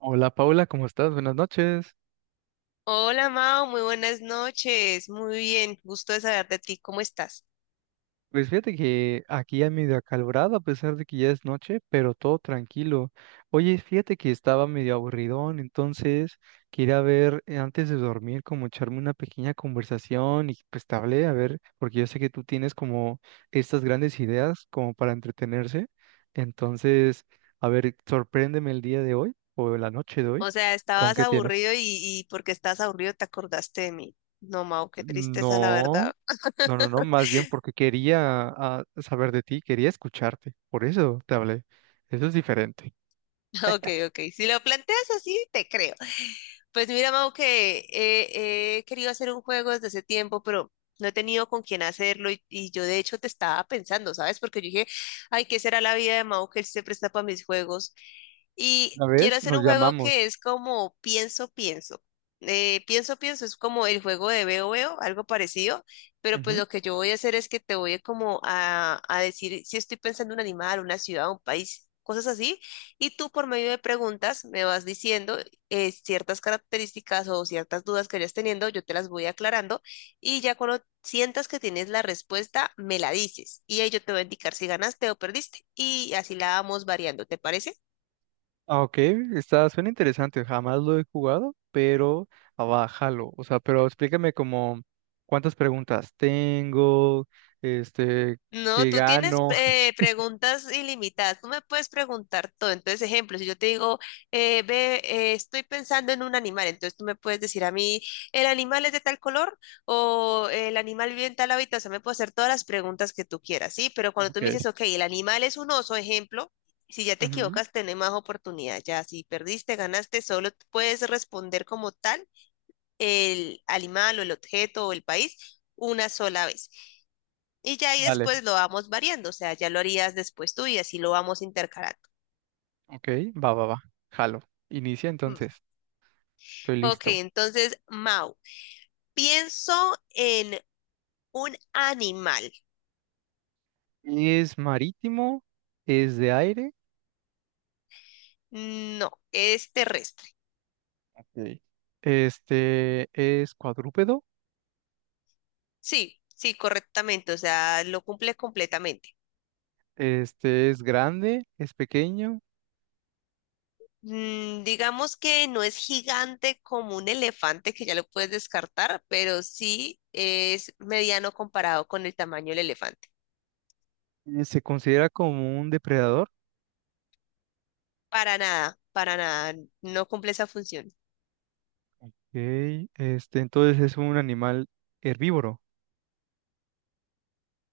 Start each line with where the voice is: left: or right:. right: Hola Paula, ¿cómo estás? Buenas noches.
left: Hola Mao, muy buenas noches. Muy bien, gusto de saber de ti. ¿Cómo estás?
right: Pues fíjate que aquí ya medio acalorado a pesar de que ya es noche, pero todo tranquilo. Oye, fíjate que estaba medio aburridón, entonces quería ver antes de dormir como echarme una pequeña conversación y pues te hablé, a ver, porque yo sé que tú tienes como estas grandes ideas como para entretenerse. Entonces, a ver, sorpréndeme el día de hoy o la noche de hoy.
left: O sea,
right: ¿Con
left: estabas
right: qué tienes?
left: aburrido y porque estabas aburrido te acordaste de mí. No, Mao, qué tristeza, la
right: No.
left: verdad.
right: No, no, no, más bien porque quería saber de ti, quería escucharte, por eso te hablé. Eso es diferente.
left: Ok, ok. Si lo planteas así, te creo. Pues mira, Mau, que he querido hacer un juego desde hace tiempo, pero no he tenido con quién hacerlo y yo de hecho te estaba pensando, ¿sabes? Porque yo dije, ay, ¿qué será la vida de Mau que él se presta para mis juegos? Y
right: Una
left: quiero
right: vez
left: hacer
right: nos
left: un juego que
right: llamamos.
left: es como pienso, pienso. Pienso, pienso es como el juego de veo, veo, algo parecido, pero pues
right: Ujú.
left: lo que yo voy a hacer es que te voy a como a decir si estoy pensando en un animal, una ciudad, un país, cosas así, y tú por medio de preguntas me vas diciendo ciertas características o ciertas dudas que vayas teniendo, yo te las voy aclarando y ya cuando sientas que tienes la respuesta, me la dices y ahí yo te voy a indicar si ganaste o perdiste y así la vamos variando, ¿te parece?
right: Ah, ok, está, suena interesante, jamás lo he jugado, pero abájalo. O sea, pero explícame como cuántas preguntas tengo, este,
left: No,
right: qué
left: tú tienes
right: gano. Sí, sí.
left: preguntas ilimitadas. Tú me puedes preguntar todo. Entonces, ejemplo, si yo te digo, estoy pensando en un animal, entonces tú me puedes decir a mí, ¿el animal es de tal color? O el animal vive en tal hábitat. O sea, me puedo hacer todas las preguntas que tú quieras, ¿sí? Pero cuando tú
right: Ok,
left: me dices, ok, el animal es un oso, ejemplo, si ya te
right: ujú.
left: equivocas, tenés más oportunidad. Ya, si perdiste, ganaste, solo puedes responder como tal el animal o el objeto o el país una sola vez. Y ya ahí
right: Vale,
left: después lo vamos variando, o sea, ya lo harías después tú y así lo vamos intercalando.
right: ok, va, va, va, jalo. Inicia
left: Mm.
right: entonces, estoy
left: Ok,
right: listo.
left: entonces, Mau, pienso en un animal.
right: ¿Es marítimo? ¿Es de aire?
left: No, es terrestre.
right: Ok. Este es cuadrúpedo,
left: Sí, sí, correctamente, o sea, lo cumple completamente.
right: este es grande, es pequeño,
left: Mm, digamos que no es gigante como un elefante, que ya lo puedes descartar, pero sí es mediano comparado con el tamaño del elefante.
right: se considera como un depredador,
left: Para nada, no cumple esa función.
right: ok. Este, entonces es un animal herbívoro,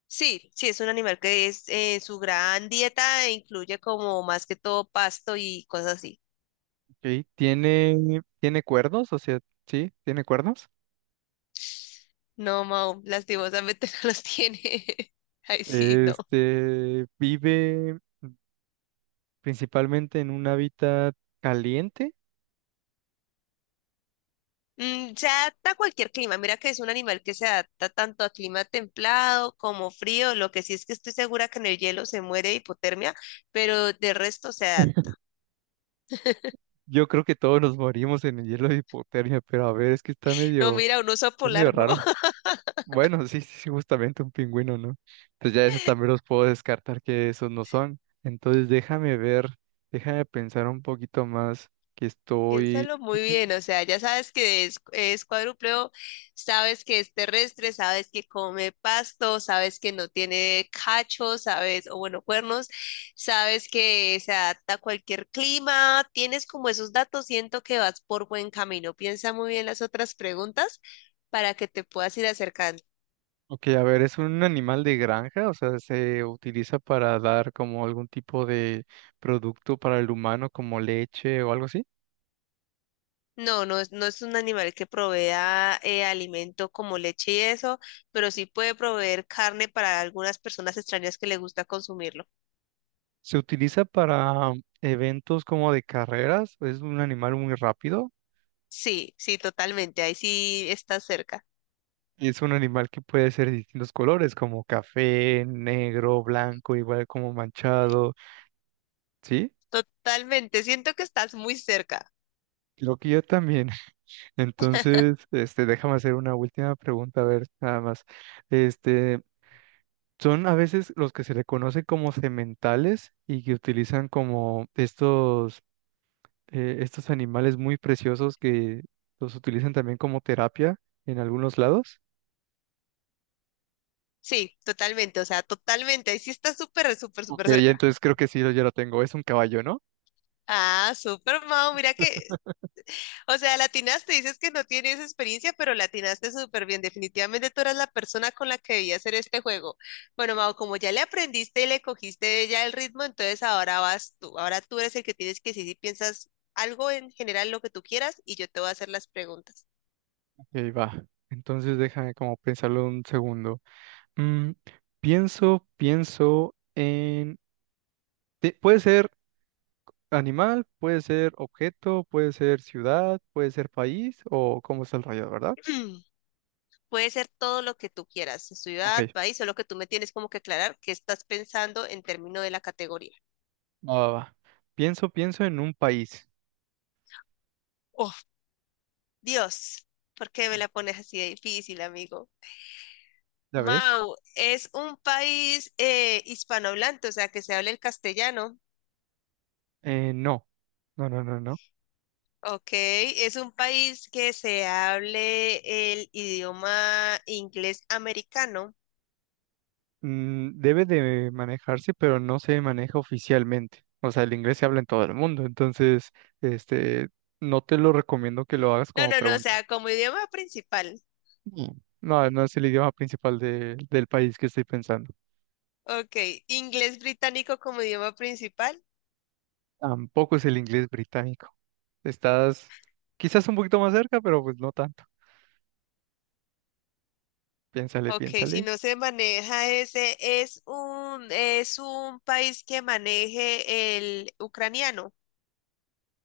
left: Sí, sí, es un animal que es su gran dieta e incluye como más que todo pasto y cosas así.
right: ok. Tiene, tiene cuernos, o sea, sí, tiene cuernos.
left: No, Mau, lastimosamente no los tiene. Ay, sí, no.
right: Este, vive principalmente en un hábitat caliente.
left: Mm, se adapta a cualquier clima. Mira que es un animal que se adapta tanto a clima templado como frío. Lo que sí es que estoy segura que en el hielo se muere de hipotermia, pero de resto se adapta.
right: Yo creo que todos nos morimos en el hielo de hipotermia, pero a ver, es que
left: No, mira, un oso
right: está medio
left: polar, ¿no?
right: raro. Bueno, sí, sí, sí, justamente un pingüino, ¿no? Entonces ya eso también los puedo descartar que esos no son. Entonces déjame ver, déjame pensar un poquito más que estoy...
left: Piénsalo muy bien, o sea, ya sabes que es cuadrúpedo, sabes que es terrestre, sabes que come pasto, sabes que no tiene cachos, sabes, o bueno, cuernos, sabes que se adapta a cualquier clima, tienes como esos datos, siento que vas por buen camino. Piensa muy bien las otras preguntas para que te puedas ir acercando.
right: Ok, a ver, es un animal de granja, o sea, se utiliza para dar como algún tipo de producto para el humano, como leche o algo así.
left: No es un animal que provea alimento como leche y eso, pero sí puede proveer carne para algunas personas extrañas que le gusta consumirlo.
right: Se utiliza para eventos como de carreras, es un animal muy rápido.
left: Sí, sí, totalmente. Ahí sí estás cerca.
right: Y es un animal que puede ser de distintos colores, como café, negro, blanco, igual como manchado, ¿sí?
left: Totalmente. Siento que estás muy cerca.
right: Creo que yo también. Entonces, este, déjame hacer una última pregunta, a ver, nada más. Este, son a veces los que se le conocen como sementales y que utilizan como estos animales muy preciosos que los utilizan también como terapia en algunos lados.
left: Sí, totalmente. O sea, totalmente. Ahí sí estás súper, súper,
right: Ok,
left: súper
right: ya
left: cerca.
right: entonces creo que sí, yo ya lo tengo. Es un caballo, ¿no?
left: Ah, súper, Mau. Mira que, o sea, latinaste. Dices que no tienes experiencia, pero latinaste súper bien. Definitivamente tú eras la persona con la que debía hacer este juego. Bueno, Mau, como ya le aprendiste y le cogiste ya el ritmo, entonces ahora vas tú. Ahora tú eres el que tienes que decir si piensas algo en general, lo que tú quieras, y yo te voy a hacer las preguntas.
right: Y ahí va. Entonces déjame como pensarlo un segundo. Mm, pienso, pienso en... Puede ser animal, puede ser objeto, puede ser ciudad, puede ser país o cómo está el rayo, ¿verdad?
left: Puede ser todo lo que tú quieras,
right: Ok,
left: ciudad, país, solo que tú me tienes como que aclarar qué estás pensando en términos de la categoría.
right: va, va, va. Pienso, pienso en un país.
left: Oh, Dios, ¿por qué me la pones así de difícil, amigo?
right: ¿Ya ves?
left: Mau, es un país hispanohablante, o sea, que se hable el castellano.
right: No, no, no, no, no.
left: Ok, es un país que se hable el idioma inglés americano.
right: Mm, debe de manejarse, pero no se maneja oficialmente. O sea, el inglés se habla en todo el mundo, entonces, este, no te lo recomiendo que lo hagas
left: No,
right: como
left: no, no, o
right: pregunta.
left: sea, como idioma principal.
right: Mm. No, no es el idioma principal del país que estoy pensando.
left: Ok, inglés británico como idioma principal.
right: Tampoco es el inglés británico. Estás quizás un poquito más cerca, pero pues no tanto. Piénsale,
left: Ok, si
right: piénsale.
left: no se maneja ese, es un país que maneje el ucraniano.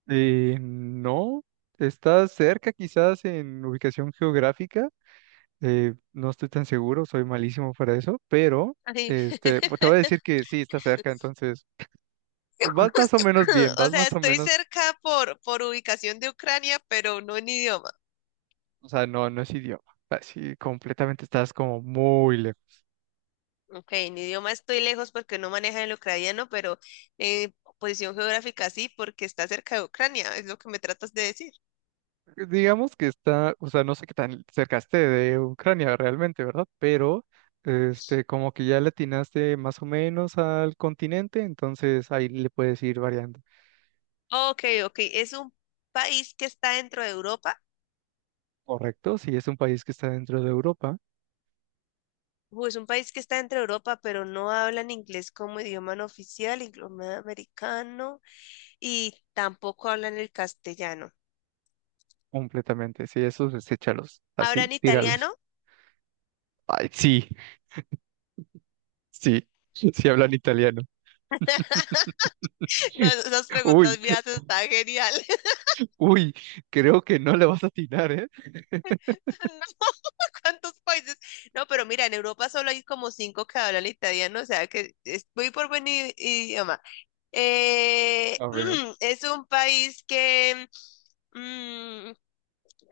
right: No, estás cerca quizás en ubicación geográfica. Eh, no estoy tan seguro, soy malísimo para eso, pero
left: Ay,
right: pues, te voy a decir que sí, está cerca, entonces vas más o menos bien,
left: O
right: vas
left: sea,
right: más o
left: estoy
right: menos,
left: cerca por ubicación de Ucrania, pero no en idioma.
right: o sea, no, no es idioma. Así completamente estás como muy lejos.
left: Ok, en idioma estoy lejos porque no maneja el ucraniano, pero en posición geográfica sí, porque está cerca de Ucrania, es lo que me tratas de decir.
right: Digamos que está, o sea, no sé qué tan cerca esté de Ucrania realmente, ¿verdad? Pero, como que ya le atinaste más o menos al continente, entonces ahí le puedes ir variando.
left: Ok, ok, es un país que está dentro de Europa.
right: Correcto, si es un país que está dentro de Europa,
left: Es un país que está dentro de Europa, pero no hablan inglés como idioma no oficial, idioma americano, y tampoco hablan el castellano.
right: completamente. Si esos, deséchalos, así,
left: ¿Hablan
right: tíralos.
left: italiano?
right: Ay, sí, sí, sí hablan italiano.
left: No, esas
right: Uy,
left: preguntas mías están geniales.
right: uy, creo que no le vas a atinar, ¿eh?
left: No, ¿cuántos países? No, pero mira, en Europa solo hay como cinco que hablan italiano, o sea que es muy por buen idioma. Eh,
right: A ver.
left: es un país mm,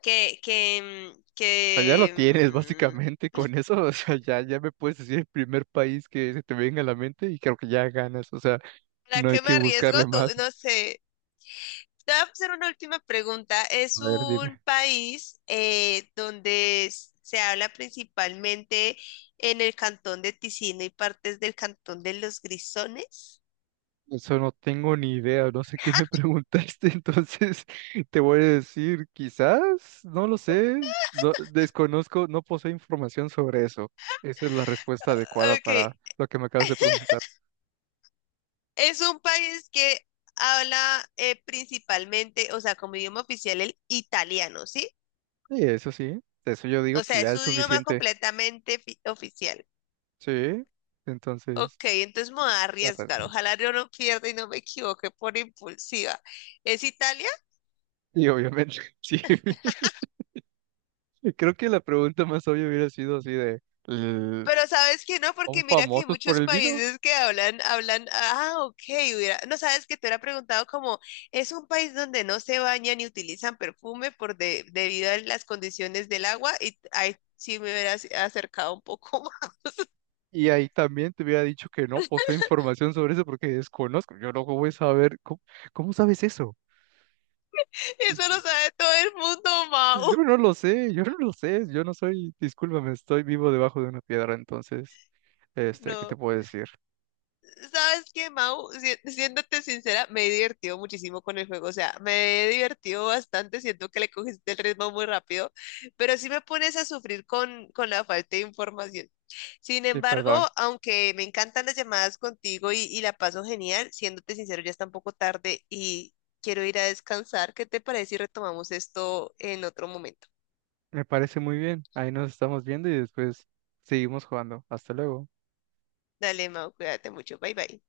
left: que, que, mm,
right: O sea, ya lo
left: que,
right: tienes
left: mm,
right: básicamente con eso, o sea, ya, ya me puedes decir el primer país que se te venga a la mente y creo que ya ganas, o sea,
left: ¿para
right: no hay
left: qué me
right: que
left: arriesgo
right: buscarle
left: tú?
right: más.
left: No sé. Te voy a hacer una última pregunta.
right: A
left: Es
right: ver,
left: un
right: dime.
left: país donde se habla principalmente en el cantón de Ticino y partes del cantón de los Grisones.
right: Eso no tengo ni idea, no sé qué me preguntaste, entonces te voy a decir, quizás, no lo sé, no, desconozco, no poseo información sobre eso. Esa es la respuesta adecuada
left: Ok,
right: para lo que me acabas de preguntar.
left: es un país que habla principalmente, o sea, como idioma oficial el italiano, ¿sí?
right: Sí, eso yo digo
left: O
right: que
left: sea, es
right: ya
left: su
right: es
left: idioma
right: suficiente.
left: completamente oficial.
right: Sí, entonces,
left: Ok, entonces me voy a
right: la res-
left: arriesgar. Ojalá yo no pierda y no me equivoque por impulsiva. ¿Es Italia?
right: Y obviamente, sí. Y creo que la pregunta más obvia hubiera sido así de, eh,
left: Pero sabes que no,
right: ¿son
left: porque mira que hay
right: famosos por
left: muchos
right: el vino?
left: países que ah, ok, no sabes que te hubiera preguntado como, es un país donde no se bañan ni utilizan perfume por debido a las condiciones del agua y ahí sí me hubieras acercado un poco más.
right: Y ahí también te hubiera dicho que no poseo información sobre eso porque desconozco. Yo no voy a saber, ¿cómo, cómo sabes eso?
left: Eso lo sabe todo el mundo,
right: Yo
left: Mau.
right: no lo sé, yo no lo sé, yo no soy, discúlpame, estoy vivo debajo de una piedra, entonces, ¿qué te
left: No.
right: puedo decir?
left: ¿Sabes qué, Mau? Siéndote sincera, me he divertido muchísimo con el juego, o sea, me he divertido bastante, siento que le cogiste el ritmo muy rápido, pero sí me pones a sufrir con la falta de información. Sin
right: Y
left: embargo,
right: perdón,
left: aunque me encantan las llamadas contigo y la paso genial, siéndote sincero, ya está un poco tarde y quiero ir a descansar. ¿Qué te parece si retomamos esto en otro momento?
right: me parece muy bien, ahí nos estamos viendo y después seguimos jugando. Hasta luego.
left: Dale, Mau, cuídate mucho, bye bye.